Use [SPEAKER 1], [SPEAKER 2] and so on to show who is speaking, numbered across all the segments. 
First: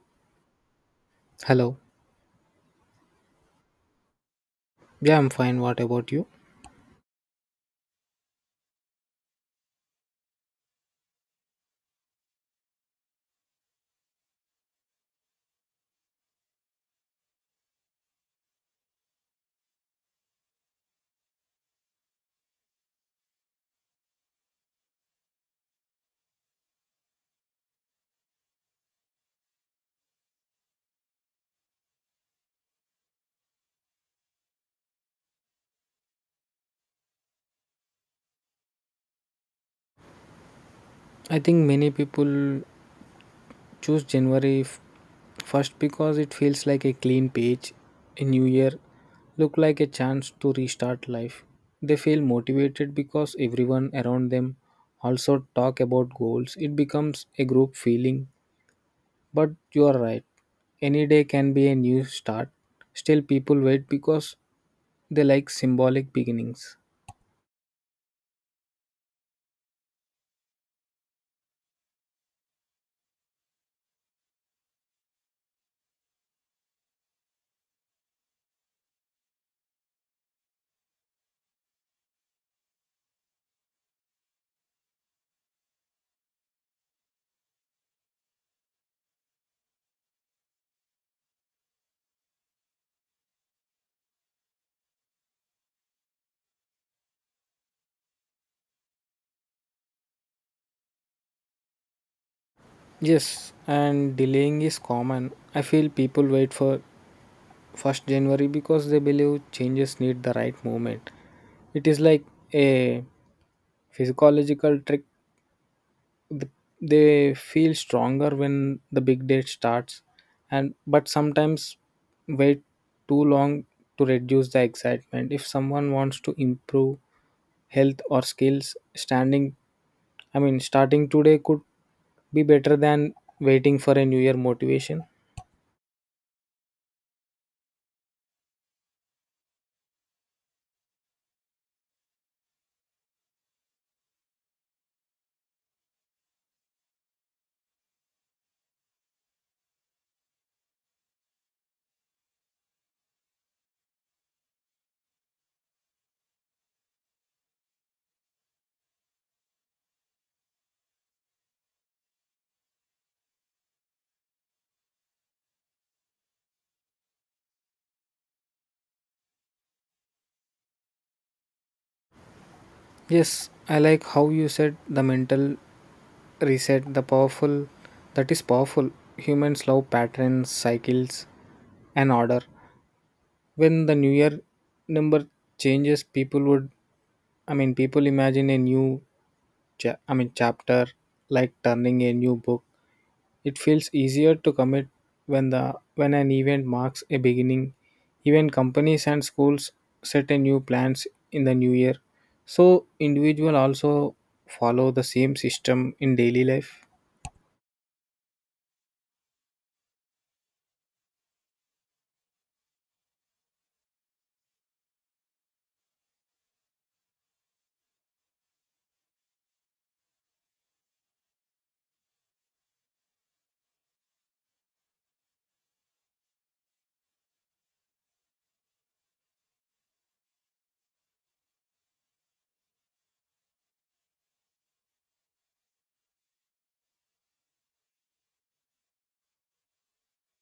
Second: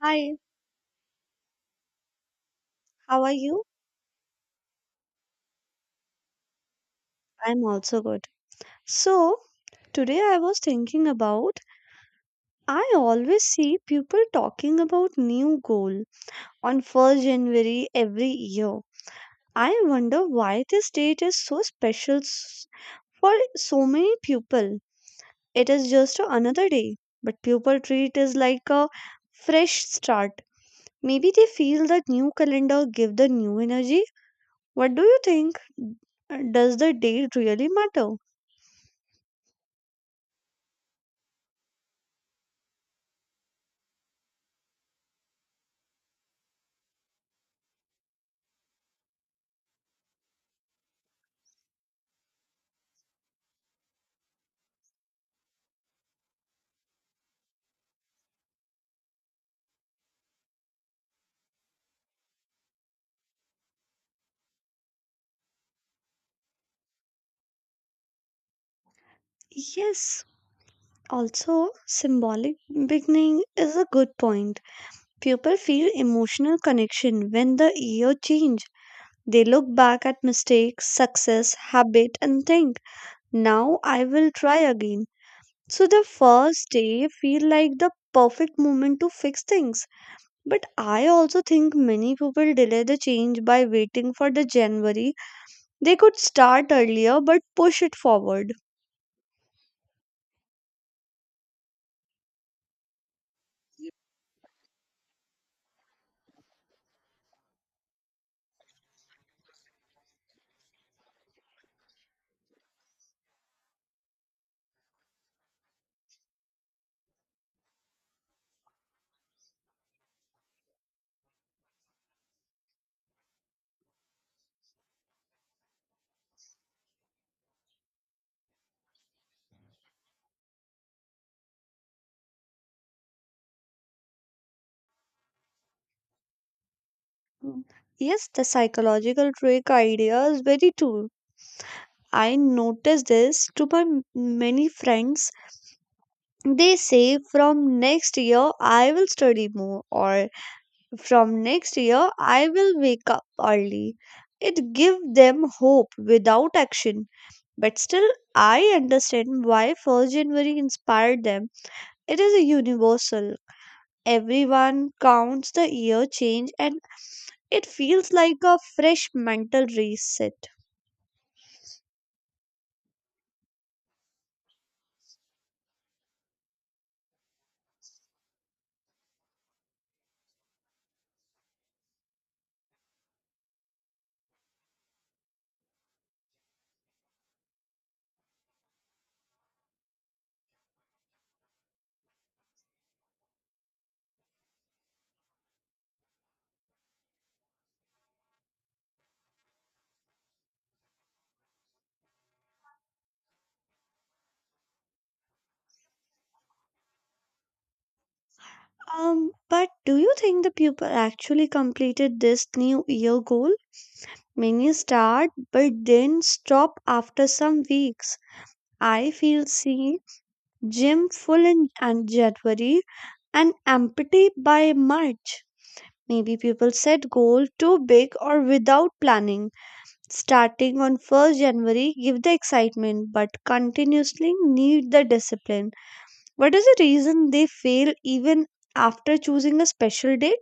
[SPEAKER 1] Hi,
[SPEAKER 2] Hello.
[SPEAKER 1] how are you?
[SPEAKER 2] Yeah, I'm fine. What about you?
[SPEAKER 1] I'm also good. So, today I was thinking about I always see people talking about new goal on 1st January every year. I wonder why this date is so special for so many people. It is just another day, but people treat it like a fresh start. Maybe they feel that new calendar give the new energy. What do you think? Does the date really matter?
[SPEAKER 2] I think many people choose first because it feels like a clean page, a new year, look like a chance to restart life. They feel motivated because everyone around them also talk about goals. It becomes a group feeling. But you are right. Any day can be a new start. Still people wait because they like symbolic beginnings.
[SPEAKER 1] Yes, also, symbolic beginning is a good point. People feel emotional connection when the year change. They look back at mistakes, success, habit and think, now I will try again. So the first day feel like the perfect moment to fix things. But I also think many people delay the change by waiting for the January. They could start earlier but push it forward.
[SPEAKER 2] Yes, and delaying is common. I feel people wait for first January because they believe changes need the right moment. It is like a physiological trick. Th- They feel stronger when the big date starts, and but sometimes wait too long to reduce the excitement. If someone wants to improve health or skills, standing, starting today could be better than waiting for a new year motivation.
[SPEAKER 1] Mm. Yes, the psychological trick idea is very true. I noticed this to my many friends. They say from next year I will study more or from next year I will wake up early. It gives them hope without action. But still I understand why 1st January inspired them. It is a universal. Everyone counts the year change and it feels like a fresh mental reset.
[SPEAKER 2] Yes, I like how you said the mental reset the powerful that is powerful. Humans love patterns, cycles, and order. When the new year number changes, people imagine a new chapter, like turning a new book. It feels easier to commit when the when an event marks a beginning. Even companies and schools set a new plans in the new year, so individual also follow the same system in daily life.
[SPEAKER 1] But do you think the people actually completed this new year goal? Many start but then stop after some weeks. I feel see gym full in and January and empty by March. Maybe people set goal too big or without planning. Starting on 1st January give the excitement but continuously need the discipline. What is the reason they fail even after choosing a special day?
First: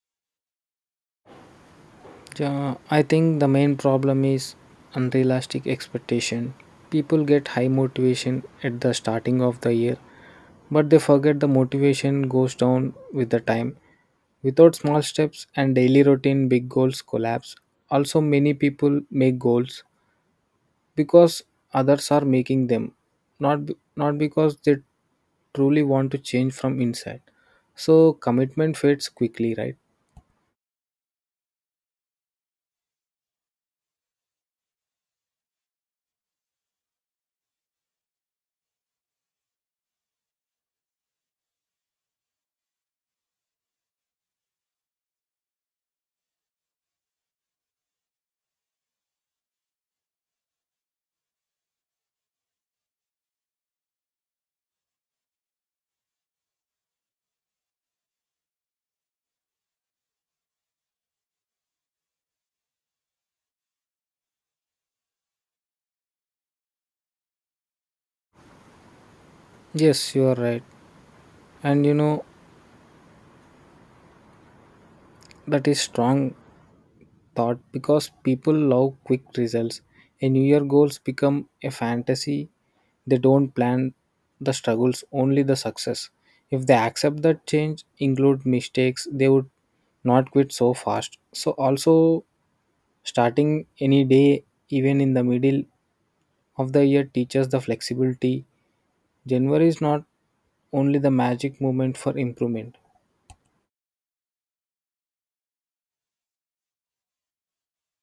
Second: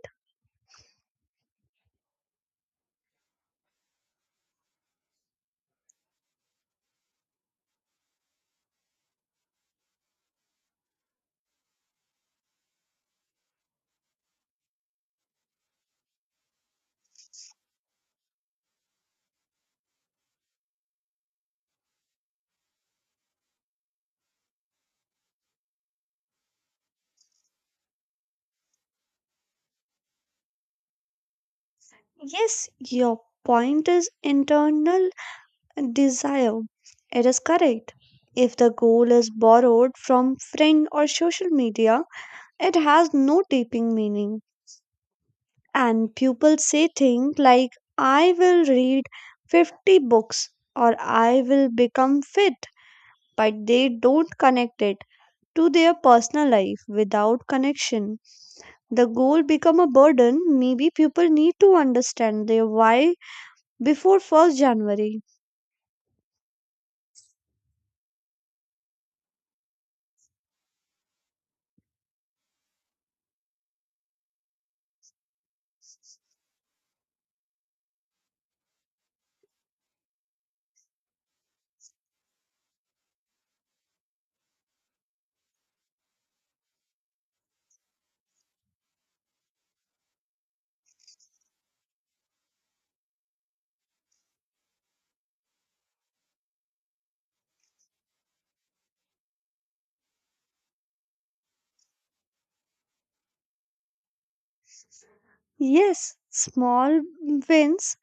[SPEAKER 2] Yeah, I think the main problem is unrealistic expectation. People get high motivation at the starting of the year, but they forget the motivation goes down with the time. Without small steps and daily routine, big goals collapse. Also, many people make goals because others are making them, not because they truly want to change from inside. So commitment fades quickly, right?
[SPEAKER 1] Yes, your point is internal desire. It is correct. If the goal is borrowed from friend or social media, it has no deeping meaning. And people say things like, I will read 50 books or I will become fit, but they don't connect it to their personal life without connection. The goal become a burden. Maybe people need to understand their why before 1st January.
[SPEAKER 2] Yes, you are right. And you know, that is strong thought because people love quick results. A New Year goals become a fantasy. They don't plan the struggles, only the success. If they accept that change, include mistakes, they would not quit so fast. So also starting any day, even in the middle of the year, teaches the flexibility. January is not only the magic moment for improvement.
[SPEAKER 1] Yes, small wins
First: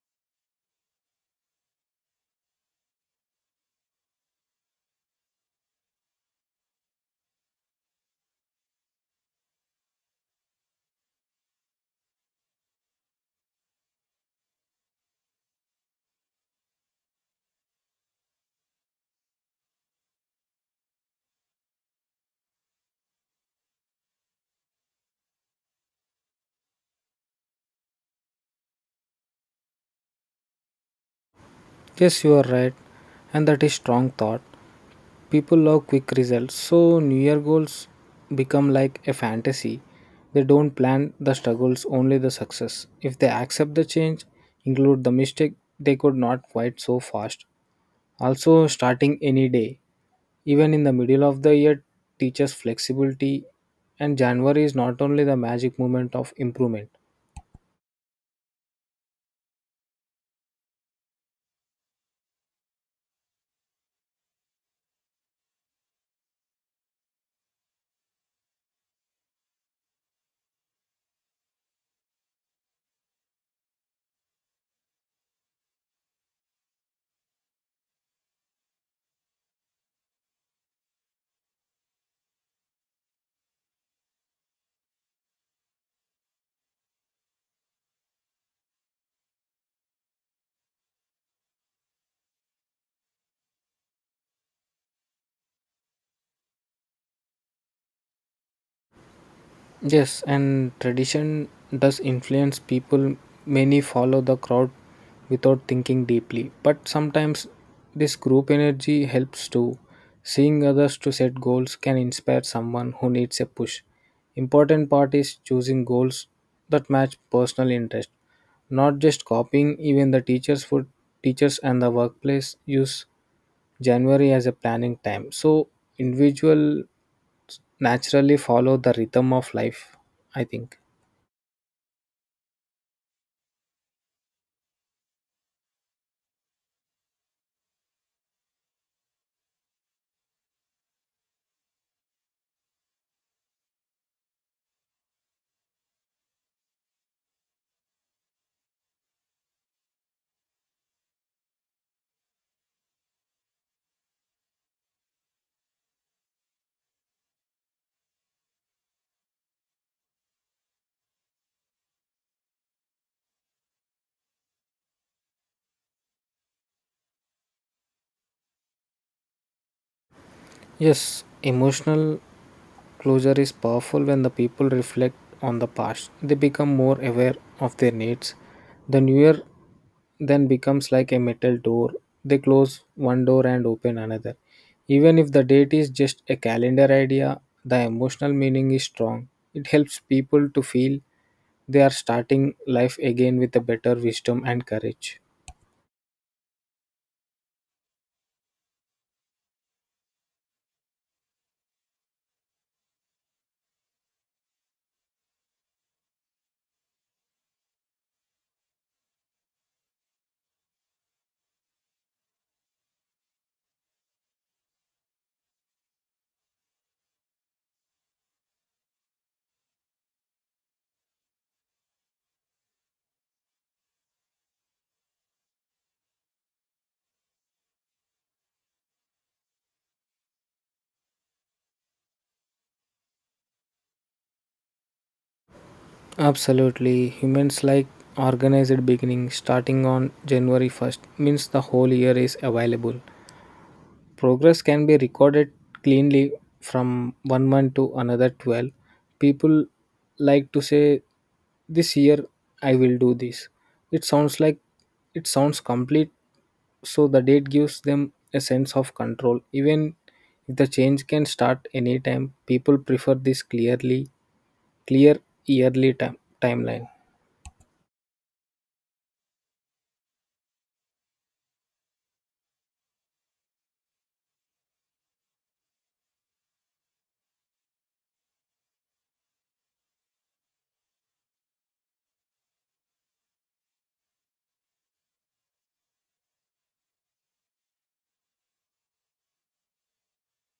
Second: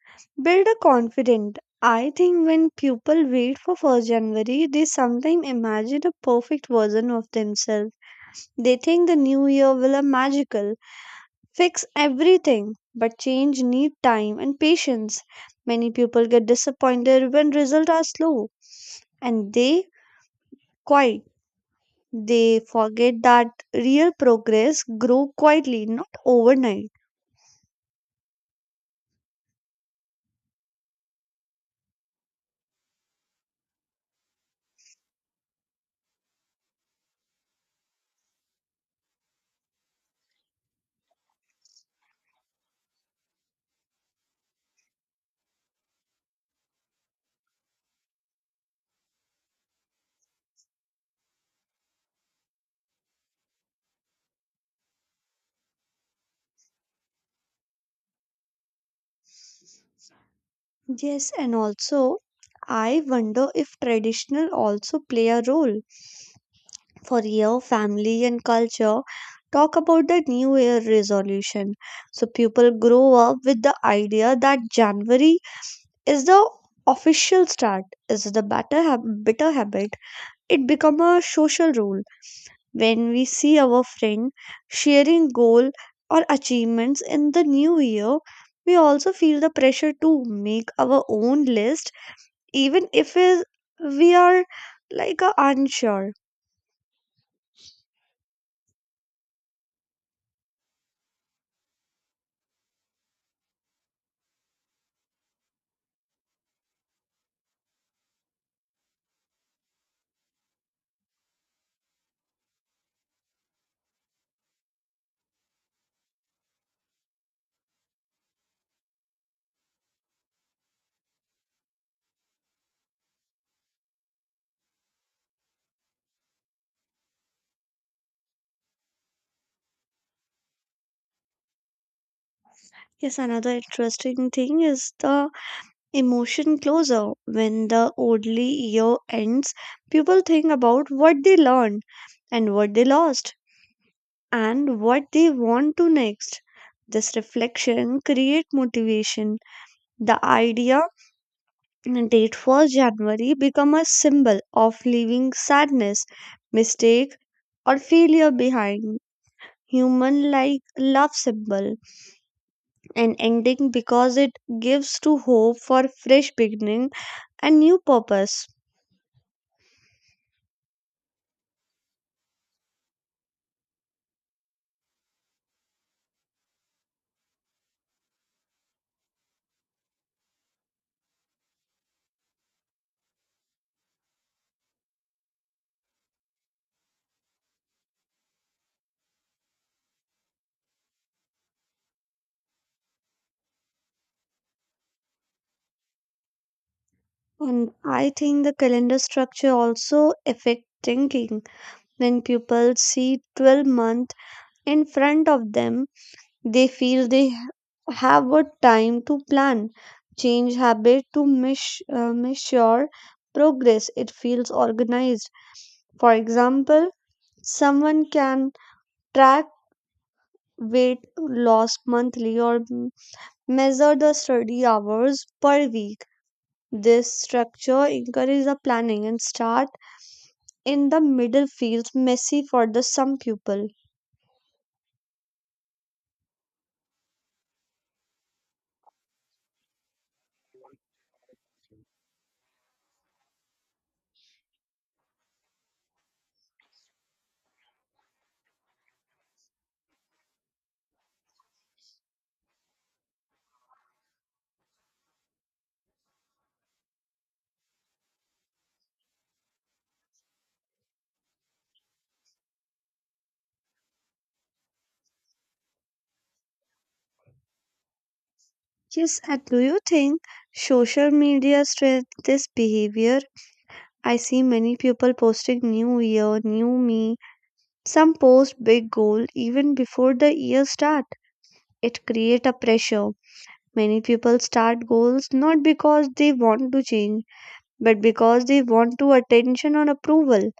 [SPEAKER 1] build a confidence. I think when people wait for 1st January, they sometimes imagine a perfect version of themselves. They think the new year will a magical, fix everything, but change need time and patience. Many people get disappointed when results are slow and they quite. They forget that real progress grow quietly, not overnight.
[SPEAKER 2] Yes, you are right, and that is strong thought. People love quick results, so new year goals become like a fantasy. They don't plan the struggles, only the success. If they accept the change, include the mistake, they could not quite so fast. Also starting any day, even in the middle of the year, teaches flexibility. And January is not only the magic moment of improvement.
[SPEAKER 1] Yes, and also I wonder if traditional also play a role. For your family and culture, talk about the New Year resolution. So people grow up with the idea that January is the official start, is the better bitter habit. It become a social rule when we see our friend sharing goal or achievements in the new year. We also feel the pressure to make our own list even if we are like unsure.
[SPEAKER 2] Yes, and tradition does influence people. Many follow the crowd without thinking deeply, but sometimes this group energy helps too. Seeing others to set goals can inspire someone who needs a push. Important part is choosing goals that match personal interest, not just copying. Even the teachers for teachers and the workplace use January as a planning time, so individual naturally follow the rhythm of life, I think.
[SPEAKER 1] Yes, another interesting thing is the emotion closure. When the Oddly year ends, people think about what they learned and what they lost and what they want to next. This reflection create motivation. The idea and date for January become a symbol of leaving sadness, mistake, or failure behind. Human like love symbol and ending because it gives to hope for fresh beginning and new purpose.
[SPEAKER 2] Yes, emotional closure is powerful when the people reflect on the past. They become more aware of their needs. The new year then becomes like a metal door. They close one door and open another. Even if the date is just a calendar idea, the emotional meaning is strong. It helps people to feel they are starting life again with a better wisdom and courage.
[SPEAKER 1] And I think the calendar structure also affect thinking. When people see 12 month in front of them, they feel they have a time to plan, change habit to measure progress. It feels organized. For example, someone can track weight loss monthly or measure the study hours per week. This structure encourages the planning and start in the middle field, messy for the some people.
[SPEAKER 2] Absolutely. Humans like organized beginning. Starting on January 1st means the whole year is available. Progress can be recorded cleanly from one month to another 12. People like to say, this year I will do this. It sounds like it sounds complete, so the date gives them a sense of control. Even if the change can start anytime, people prefer this clear yearly timeline.
[SPEAKER 1] Yes, and do you think social media strengthens this behavior? I see many people posting new year, new me. Some post big goal even before the year start. It create a pressure. Many people start goals not because they want to change, but because they want to attention or approval.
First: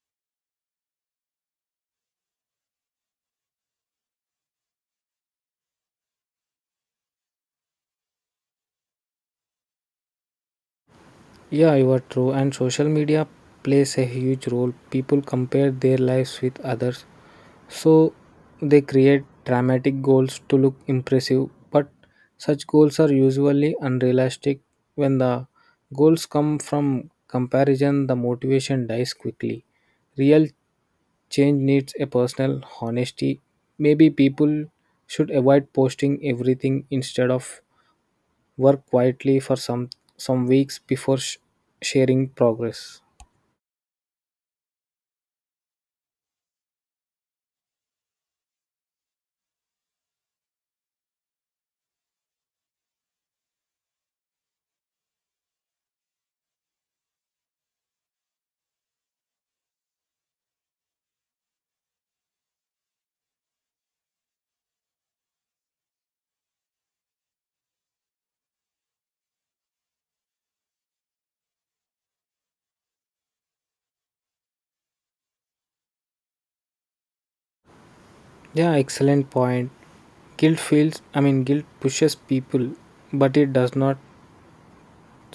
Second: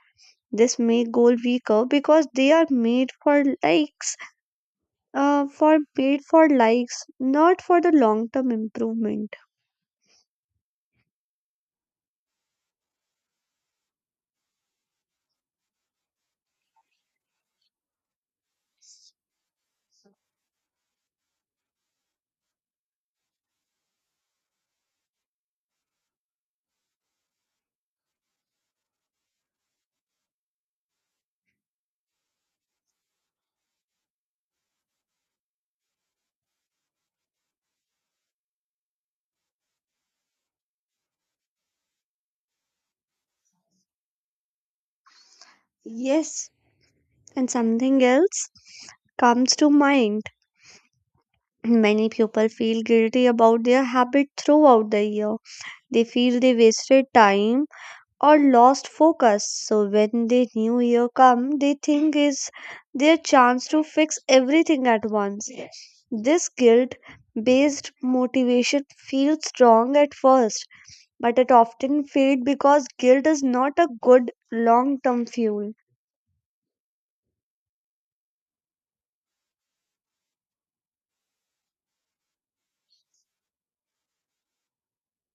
[SPEAKER 1] This make goal weaker because they are made for likes, not for the long term improvement.
[SPEAKER 2] Yeah, you are true. And social media plays a huge role. People compare their lives with others, so they create dramatic goals to look impressive. But such goals are usually unrealistic. When the goals come from comparison, the motivation dies quickly. Real change needs a personal honesty. Maybe people should avoid posting everything instead of work quietly for some weeks before sharing progress.
[SPEAKER 1] Yes, and something else comes to mind. Many people feel guilty about their habit throughout the year. They feel they wasted time or lost focus. So when the new year come, they think is their chance to fix everything at once. This guilt based motivation feels strong at first, but it often fades because guilt is not a good long term fuel.
[SPEAKER 2] Yeah, excellent point. Guilt feels i mean guilt pushes people, but it does not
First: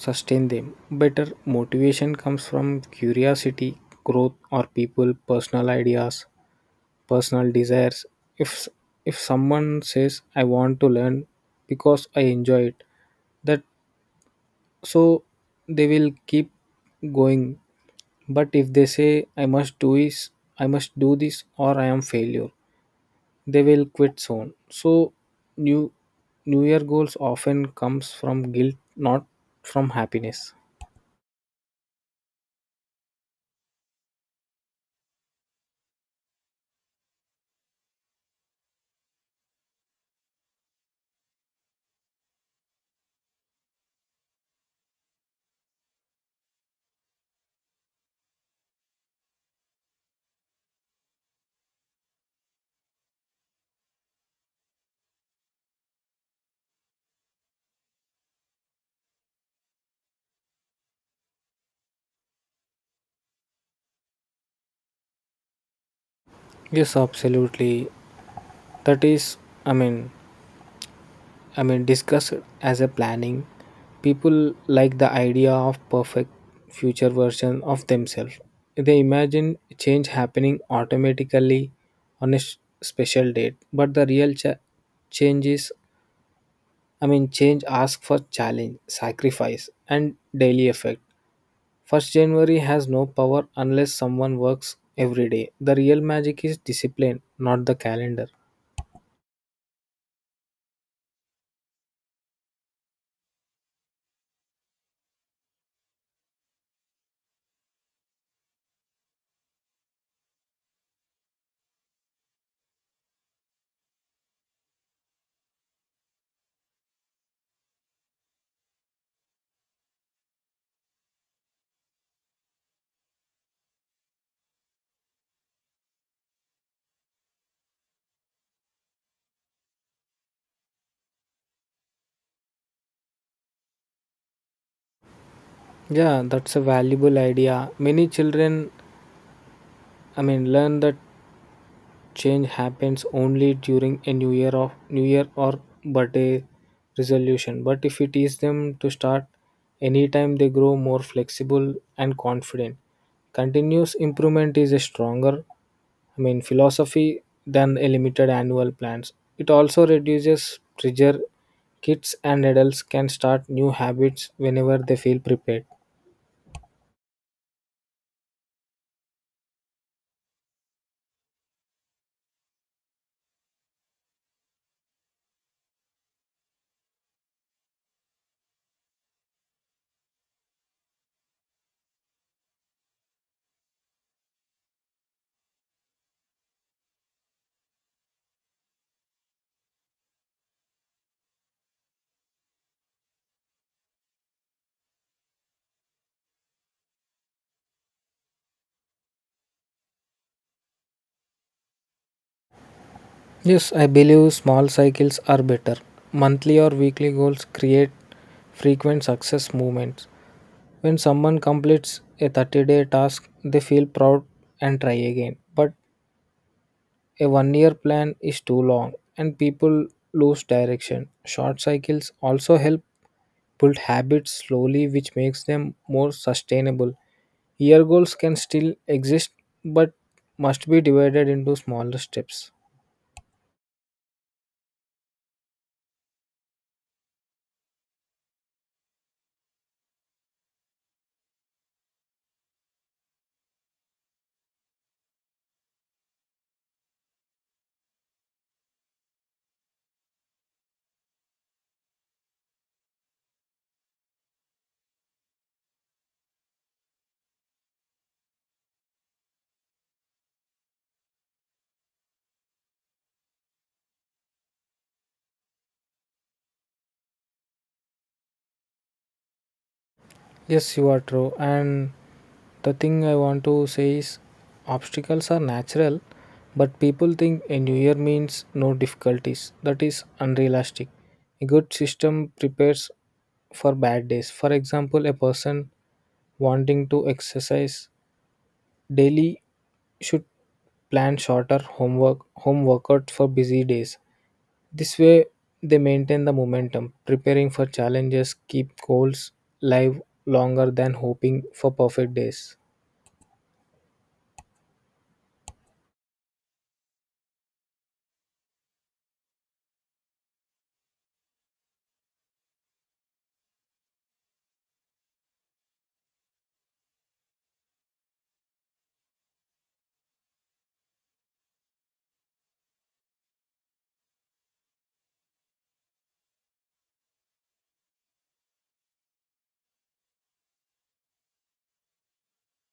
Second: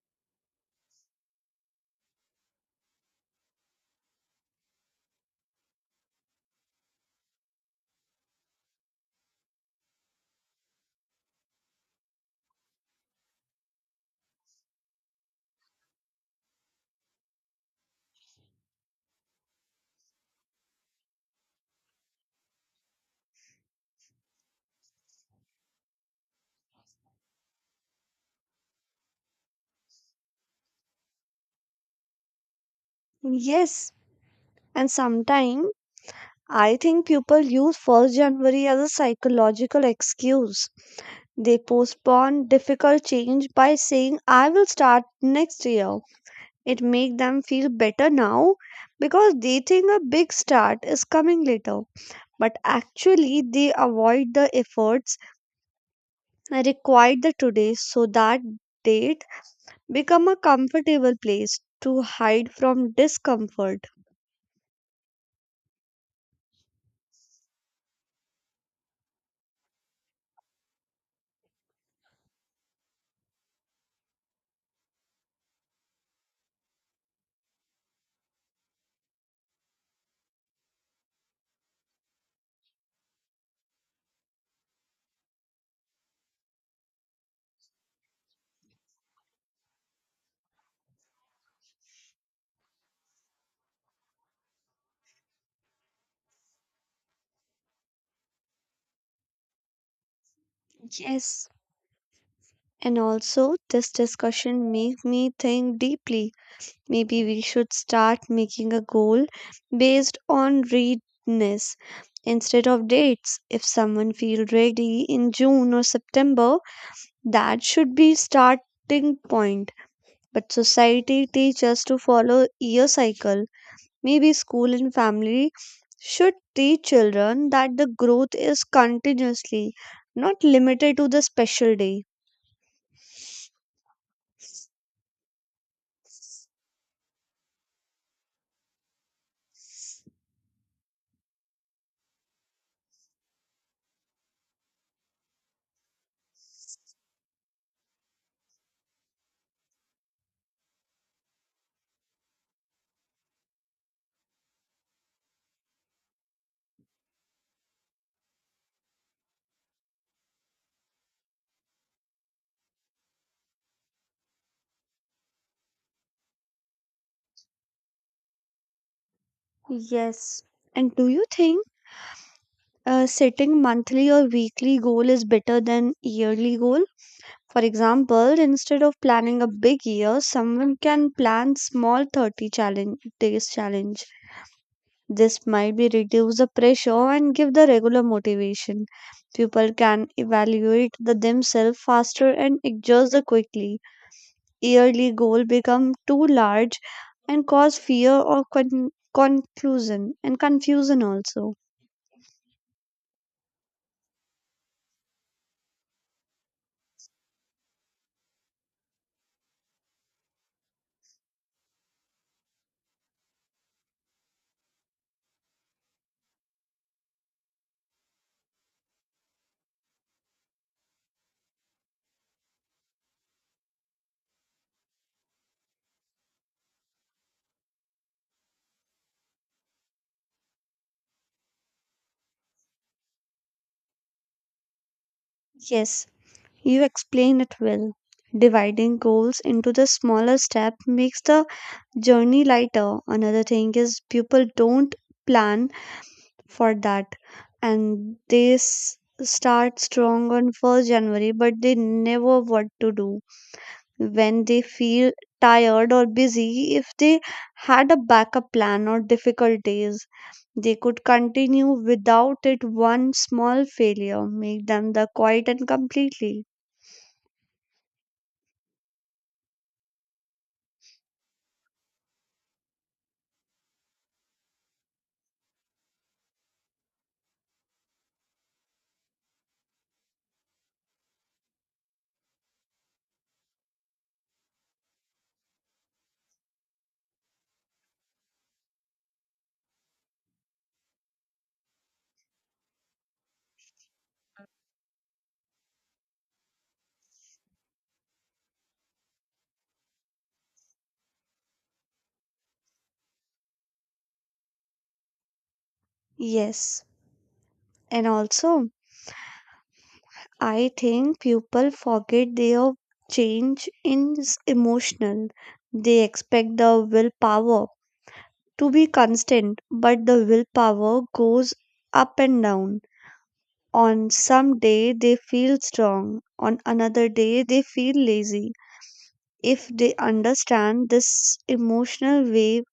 [SPEAKER 2] sustain them. Better motivation comes from curiosity, growth, or people personal ideas personal desires. If s- if someone says, I want to learn because I enjoy it, that, so they will keep going. But if they say, I must do this, or I am failure, they will quit soon. So new new year goals often comes from guilt, not from happiness.
[SPEAKER 1] Yes, and sometimes I think people use 1st January as a psychological excuse. They postpone difficult change by saying, I will start next year. It make them feel better now because they think a big start is coming later. But actually they avoid the efforts required the today so that date become a comfortable place to hide from discomfort.
[SPEAKER 2] Yes, absolutely. That is, I mean I mean, discussed as a planning. People like the idea of perfect future version of themselves. They imagine change happening automatically on a special date, but the real change is. I mean, change asks for challenge, sacrifice, and daily effect. First January has no power unless someone works every day. The real magic is discipline, not the calendar.
[SPEAKER 1] Yes. And also this discussion make me think deeply. Maybe we should start making a goal based on readiness instead of dates. If someone feels ready in June or September, that should be starting point. But society teaches us to follow year cycle. Maybe school and family should teach children that the growth is continuously, not limited to the special day.
[SPEAKER 2] Yeah, that's a valuable idea. Many children, I mean, learn that change happens only during a new year of new year or birthday resolution. But if we teach them to start anytime, they grow more flexible and confident. Continuous improvement is a stronger, I mean, philosophy than a limited annual plans. It also reduces pressure. Kids and adults can start new habits whenever they feel prepared.
[SPEAKER 1] Yes, and do you think setting monthly or weekly goal is better than yearly goal? For example, instead of planning a big year, someone can plan small 30 challenge days challenge. This might be reduce the pressure and give the regular motivation. People can evaluate the themselves faster and adjust the quickly. Yearly goal become too large and cause fear or conclusion and confusion also.
[SPEAKER 2] Yes, I believe small cycles are better. Monthly or weekly goals create frequent success movements. When someone completes a 30-day task, they feel proud and try again. But a one year plan is too long and people lose direction. Short cycles also help build habits slowly, which makes them more sustainable. Year goals can still exist, but must be divided into smaller steps.
[SPEAKER 1] Yes, you explain it well. Dividing goals into the smaller step makes the journey lighter. Another thing is people don't plan for that, and they start strong on 1st January, but they never what to do when they feel tired or busy. If they had a backup plan or difficult days, they could continue without it. One small failure make them the quiet and completely.
[SPEAKER 2] Yes, you are true. And the thing I want to say is obstacles are natural, but people think a new year means no difficulties. That is unrealistic. A good system prepares for bad days. For example, a person wanting to exercise daily should plan shorter home workouts for busy days. This way they maintain the momentum, preparing for challenges, keep goals live longer than hoping for perfect days.
[SPEAKER 1] Yes, and also, I think people forget their change is emotional. They expect the willpower to be constant, but the willpower goes up and down. On some day they feel strong, on another day they feel lazy. If they understand this emotional wave,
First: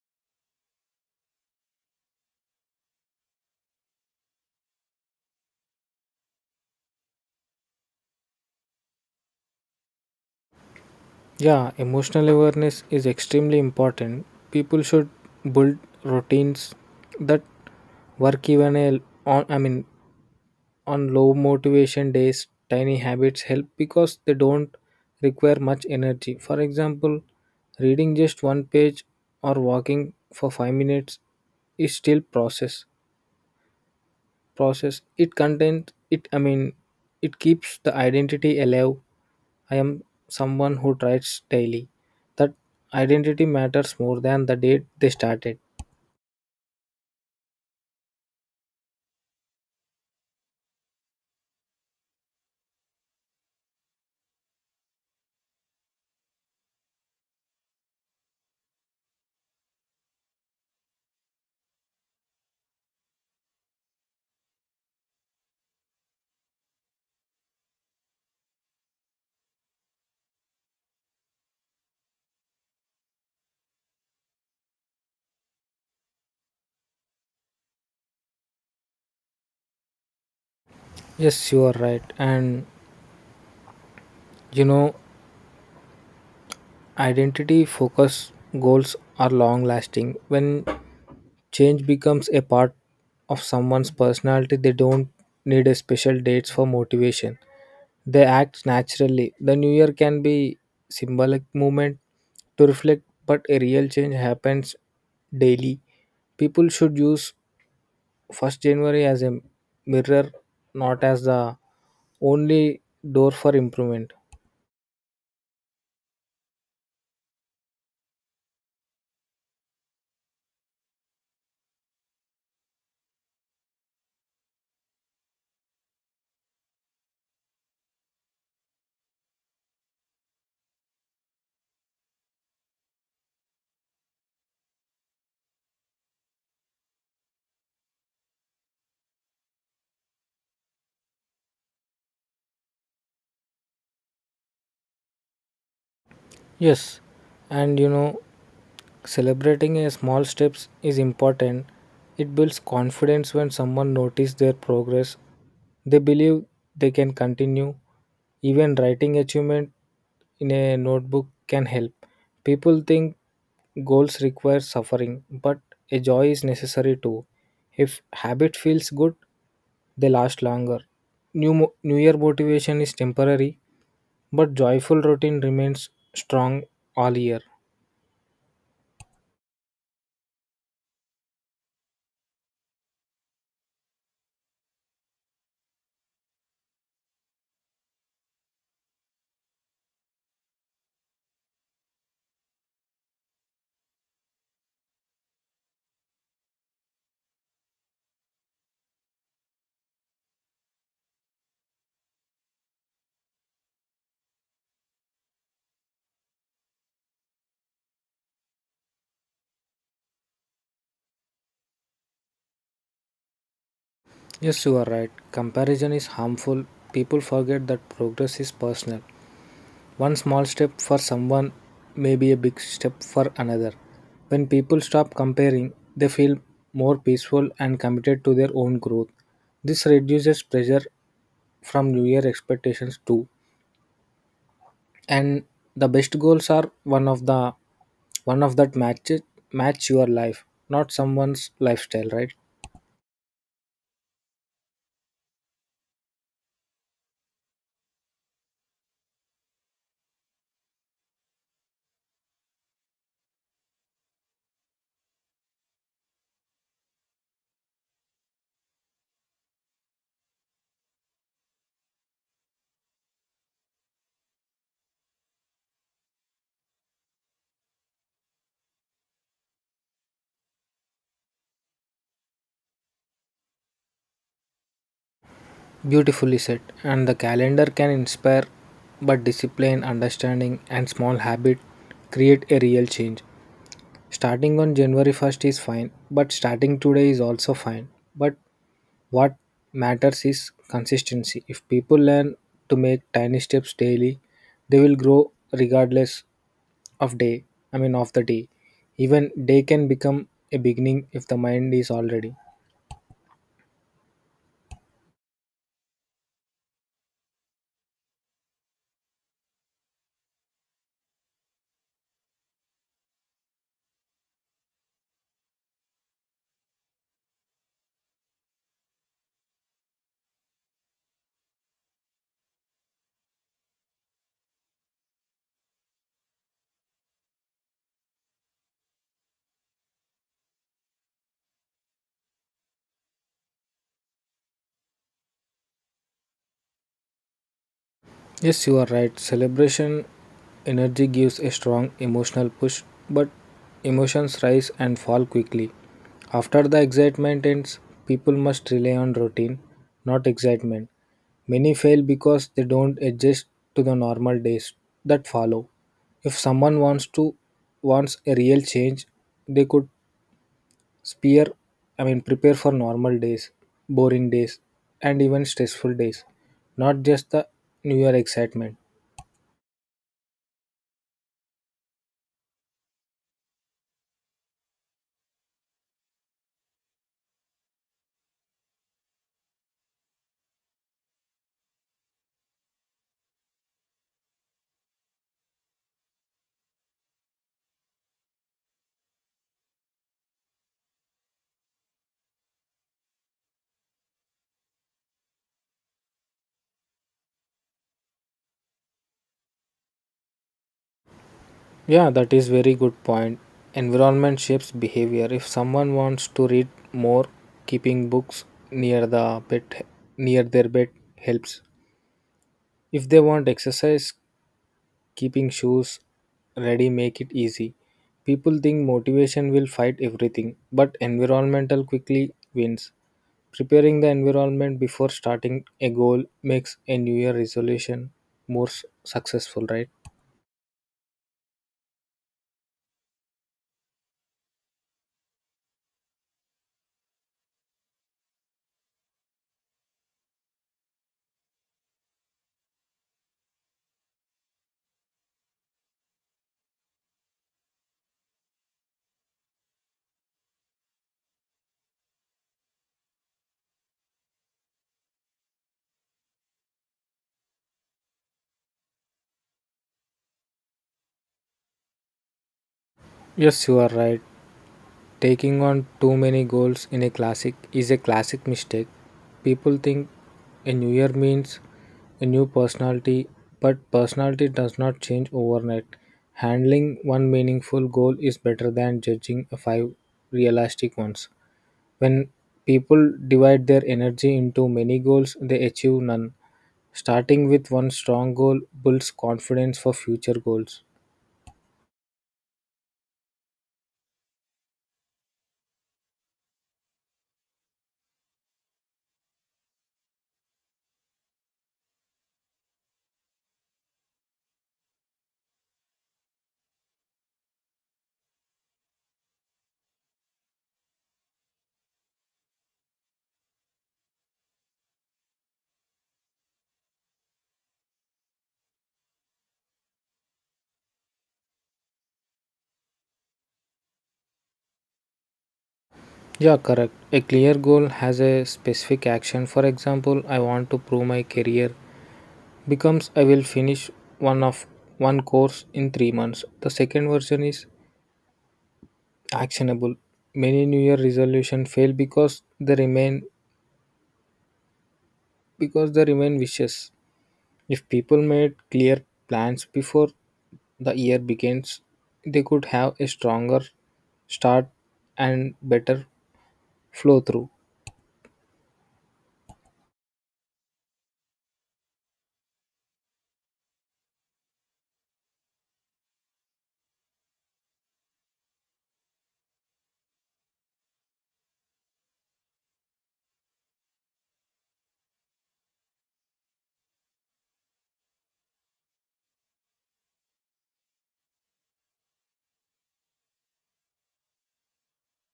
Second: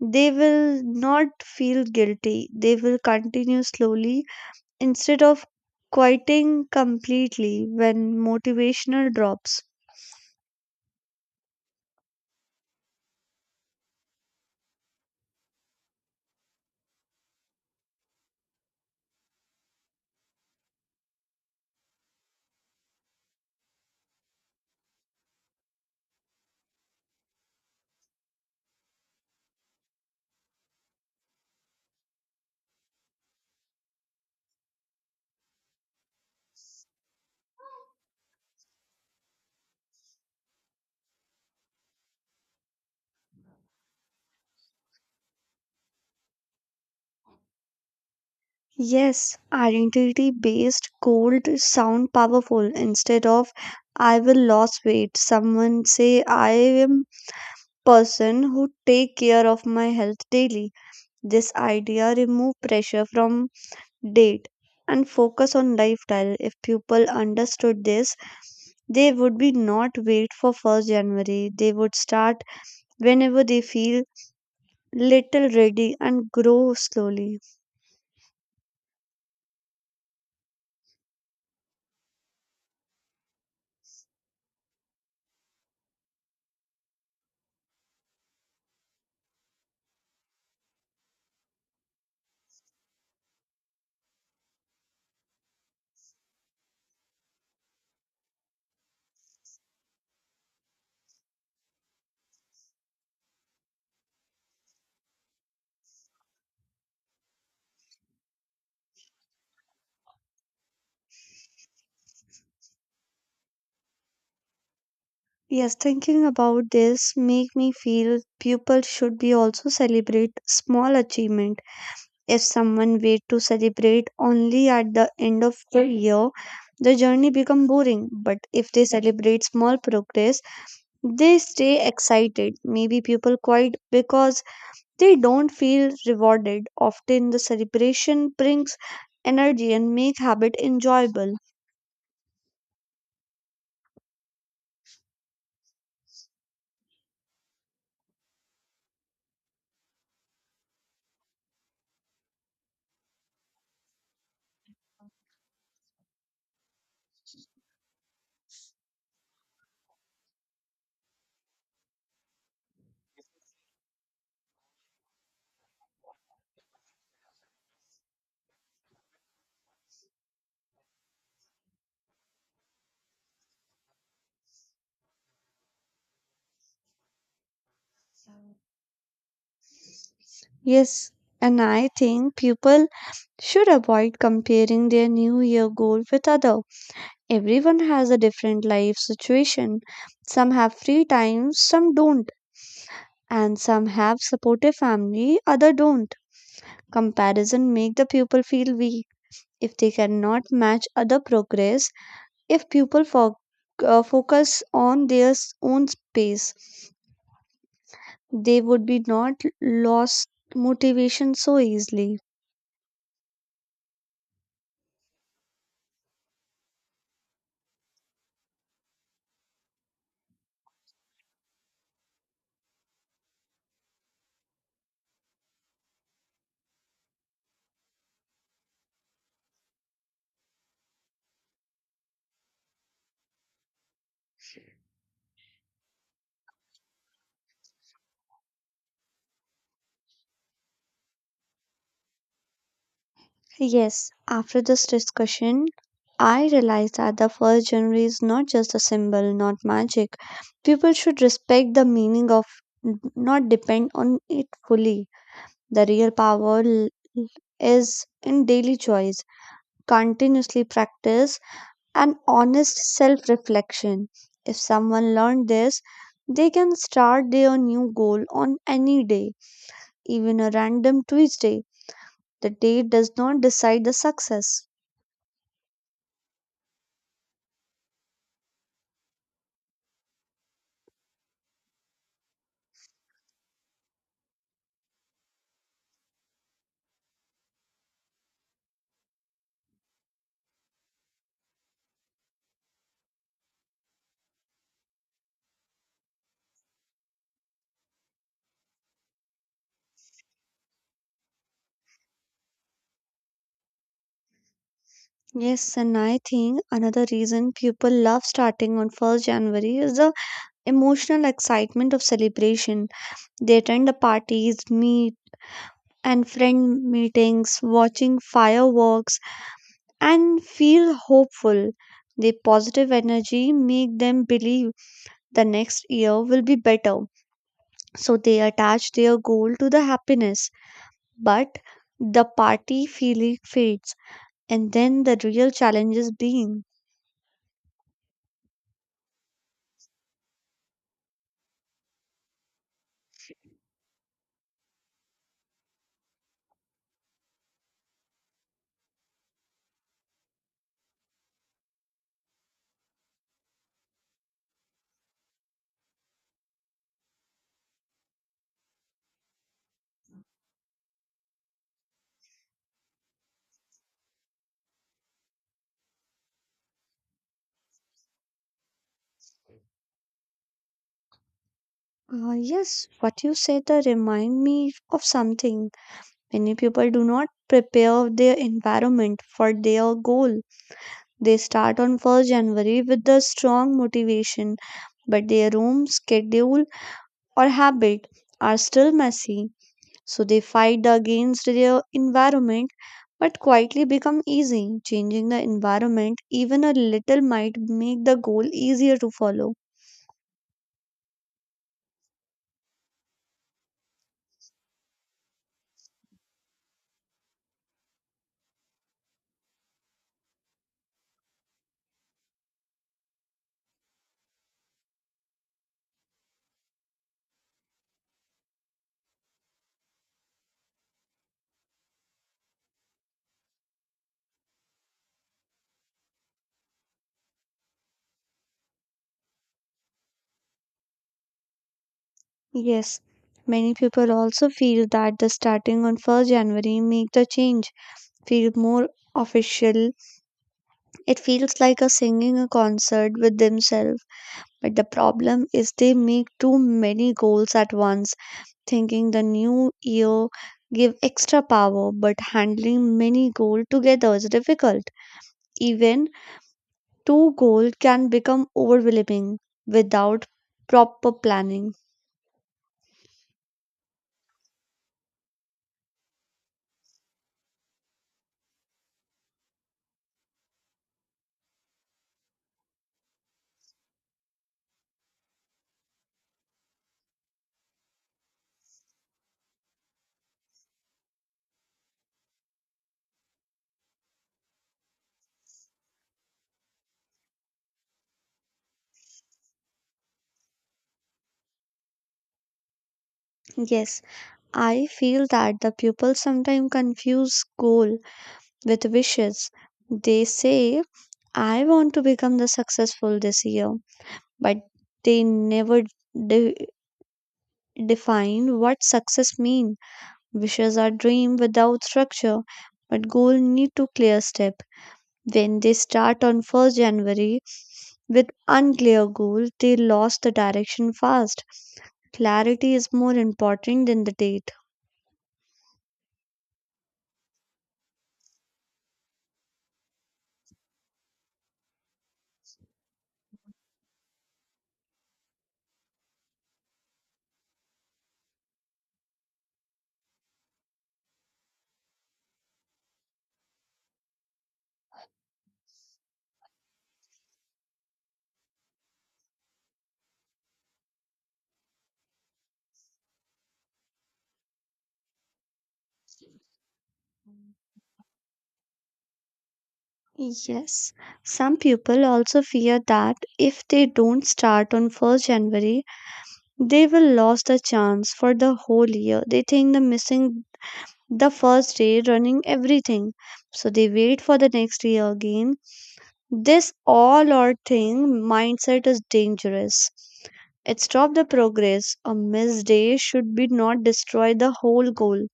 [SPEAKER 1] they will not feel guilty. They will continue slowly instead of quieting completely when motivational drops.
[SPEAKER 2] Yeah, emotional awareness is extremely important. People should build routines that work even a on I mean on low motivation days. Tiny habits help because they don't require much energy. For example, reading just one page or walking for 5 minutes is still process. Process It it keeps the identity alive. I am someone who tries daily. That identity matters more than the date they started.
[SPEAKER 1] Yes, identity based gold sound powerful instead of I will lose weight. Someone say I am person who take care of my health daily. This idea remove pressure from date and focus on lifestyle. If people understood this, they would be not wait for 1st January. They would start whenever they feel little ready and grow slowly.
[SPEAKER 2] Yes, you are right. And you know, identity focused goals are long lasting. When change becomes a part of someone's personality, they don't need a special dates for motivation. They act naturally. The new year can be symbolic moment to reflect, but a real change happens daily. People should use 1st January as a mirror, not as the only door for improvement.
[SPEAKER 1] Yes, thinking about this make me feel people should be also celebrate small achievement. If someone wait to celebrate only at the end of the year, the journey become boring. But if they celebrate small progress, they stay excited. Maybe people quite because they don't feel rewarded. Often the celebration brings energy and make habit enjoyable.
[SPEAKER 2] Yes, and you know, celebrating a small steps is important. It builds confidence when someone notices their progress. They believe they can continue. Even writing achievement in a notebook can help. People think goals require suffering, but a joy is necessary too. If habit feels good, they last longer. New year motivation is temporary, but joyful routine remains strong all year.
[SPEAKER 1] Yes, and I think people should avoid comparing their new year goal with other. Everyone has a different life situation. Some have free time, some don't, and some have supportive family, other don't. Comparison make the people feel weak if they cannot match other progress, if people focus on their own space, they would be not lost motivation so easily.
[SPEAKER 2] Yes, you are right. Comparison is harmful. People forget that progress is personal. One small step for someone may be a big step for another. When people stop comparing, they feel more peaceful and committed to their own growth. This reduces pressure from new year expectations too. And the best goals are one of that match your life, not someone's lifestyle, right?
[SPEAKER 1] Yes, after this discussion, I realized that the first January is not just a symbol, not magic. People should respect the meaning of, not depend on it fully. The real power is in daily choice, continuously practice, and honest self reflection. If someone learned this, they can start their new goal on any day, even a random Tuesday. The day does not decide the success.
[SPEAKER 2] Beautifully said, and the calendar can inspire, but discipline, understanding, and small habit create a real change. Starting on January 1st is fine, but starting today is also fine. But what matters is consistency. If people learn to make tiny steps daily, they will grow regardless of day of the day. Even day can become a beginning if the mind is already.
[SPEAKER 1] Yes, and I think another reason people love starting on 1st January is the emotional excitement of celebration. They attend the parties, meet and friend meetings, watching fireworks, and feel hopeful. The positive energy make them believe the next year will be better. So they attach their goal to the happiness. But the party feeling fades, and then the real challenge is being.
[SPEAKER 2] Yes, you are right. Celebration energy gives a strong emotional push, but emotions rise and fall quickly. After the excitement ends, people must rely on routine, not excitement. Many fail because they don't adjust to the normal days that follow. If someone wants a real change, they could spear I mean prepare for normal days, boring days, and even stressful days, not just the new year excitement.
[SPEAKER 1] Yes, what you said, remind me of something. Many people do not prepare their environment for their goal. They start on 1st January with the strong motivation, but their room, schedule, or habit are still messy. So they fight against their environment, but quietly become easy. Changing the environment, even a little, might make the goal easier to follow.
[SPEAKER 2] Yeah, that is very good point. Environment shapes behavior. If someone wants to read more, keeping books near the bed near their bed helps. If they want exercise, keeping shoes ready make it easy. People think motivation will fight everything, but environmental quickly wins. Preparing the environment before starting a goal makes a new year resolution more successful, right?
[SPEAKER 1] Yes, many people also feel that the starting on 1st January make the change feel more official. It feels like a singing a concert with themselves. But the problem is they make too many goals at once, thinking the new year give extra power, but handling many goals together is difficult. Even two goals can become overwhelming without proper planning.
[SPEAKER 2] Yes, you are right. Taking on too many goals in a classic is a classic mistake. People think a new year means a new personality, but personality does not change overnight. Handling one meaningful goal is better than judging five realistic ones. When people divide their energy into many goals, they achieve none. Starting with one strong goal builds confidence for future goals.
[SPEAKER 1] Yes. I feel that the pupils sometimes confuse goal with wishes. They say, I want to become the successful this year, but they never de- define what success means. Wishes are dream without structure, but goal need to clear step. When they start on 1st January with unclear goal, they lost the direction fast. Clarity is more important than the date.
[SPEAKER 2] Yeah, correct. A clear goal has a specific action. For example, I want to prove my career becomes I will finish one of one course in 3 months. The second version is actionable. Many new year resolution fail because they remain wishes. If people made clear plans before the year begins, they could have a stronger start and better flow through.
[SPEAKER 1] Yes, some people also fear that if they don't start on 1st January, they will lose the chance for the whole year. They think the missing the first day running everything. So they wait for the next year again. This all or thing mindset is dangerous. It stops the progress. A missed day should be not destroy the whole goal.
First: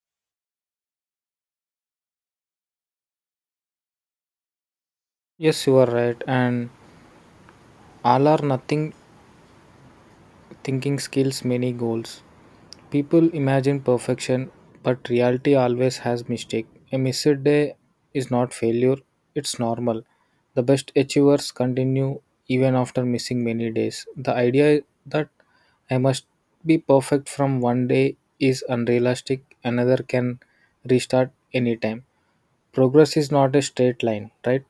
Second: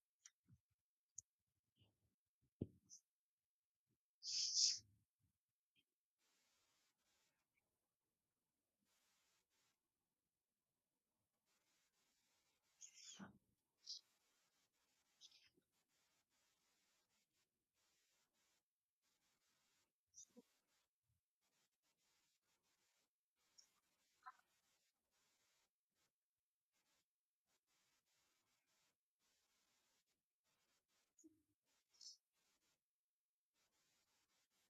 [SPEAKER 2] Yes, you are right. And all or nothing thinking skills many goals. People imagine perfection, but reality always has mistake. A missed day is not failure, it's normal. The best achievers continue even after missing many days. The idea that I must be perfect from one day is unrealistic. Another can restart anytime. Progress is not a straight line, right?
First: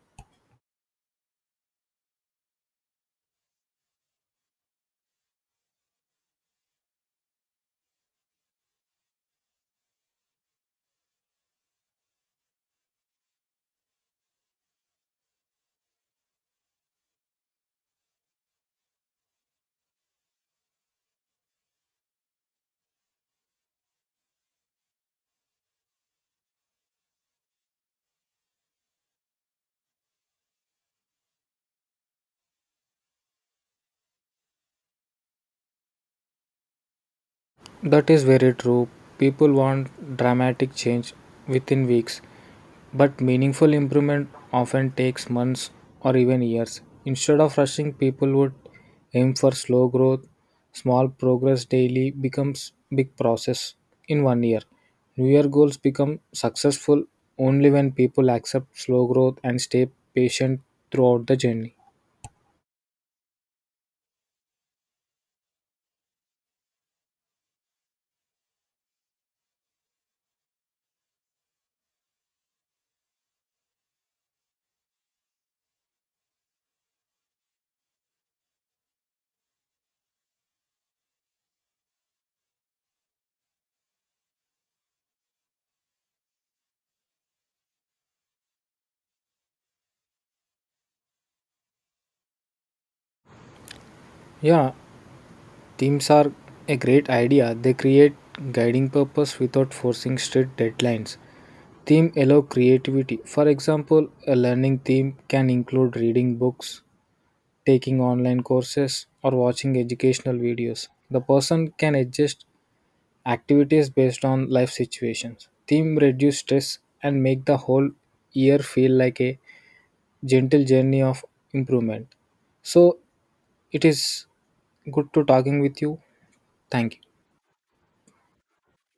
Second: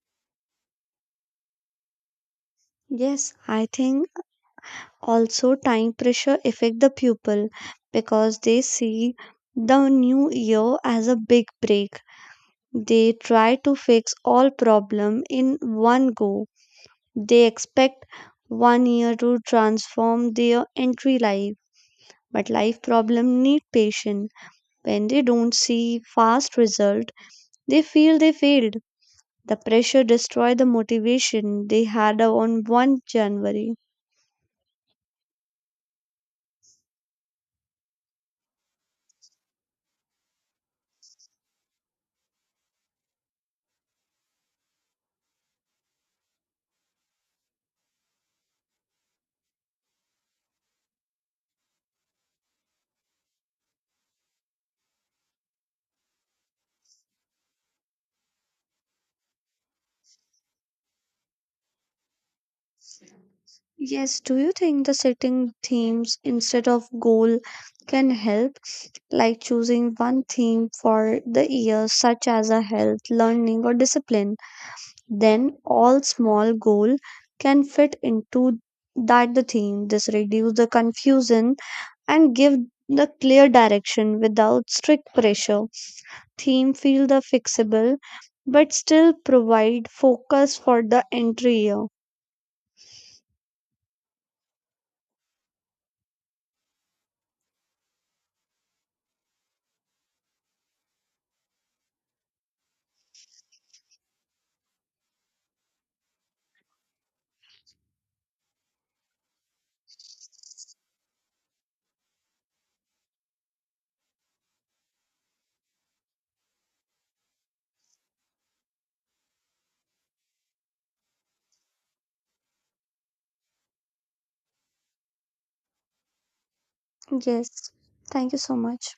[SPEAKER 1] Yes, I think also time pressure affect the pupil because they see the new year as a big break. They try to fix all problem in one go. They expect one year to transform their entry life, but life problem need patience. When they don't see fast result, they feel they failed. The pressure destroy the motivation they had on 1 January.
[SPEAKER 2] That is very true. People want dramatic change within weeks, but meaningful improvement often takes months or even years. Instead of rushing, people would aim for slow growth. Small progress daily becomes big process in one year. New year goals become successful only when people accept slow growth and stay patient throughout the journey.
[SPEAKER 1] Yes, do you think the setting themes instead of goal can help, like choosing one theme for the year, such as a health, learning, or discipline? Then all small goal can fit into that the theme. This reduce the confusion and give the clear direction without strict pressure. Theme feel the fixable, but still provide focus for the entry year.
[SPEAKER 2] Yeah, teams are a great idea. They create guiding purpose without forcing strict deadlines. Theme allow creativity. For example, a learning theme can include reading books, taking online courses, or watching educational videos. The person can adjust activities based on life situations. Theme reduce stress and make the whole year feel like a gentle journey of improvement. So it is good to talking with you. Thank you.
[SPEAKER 1] Yes, thank you so much.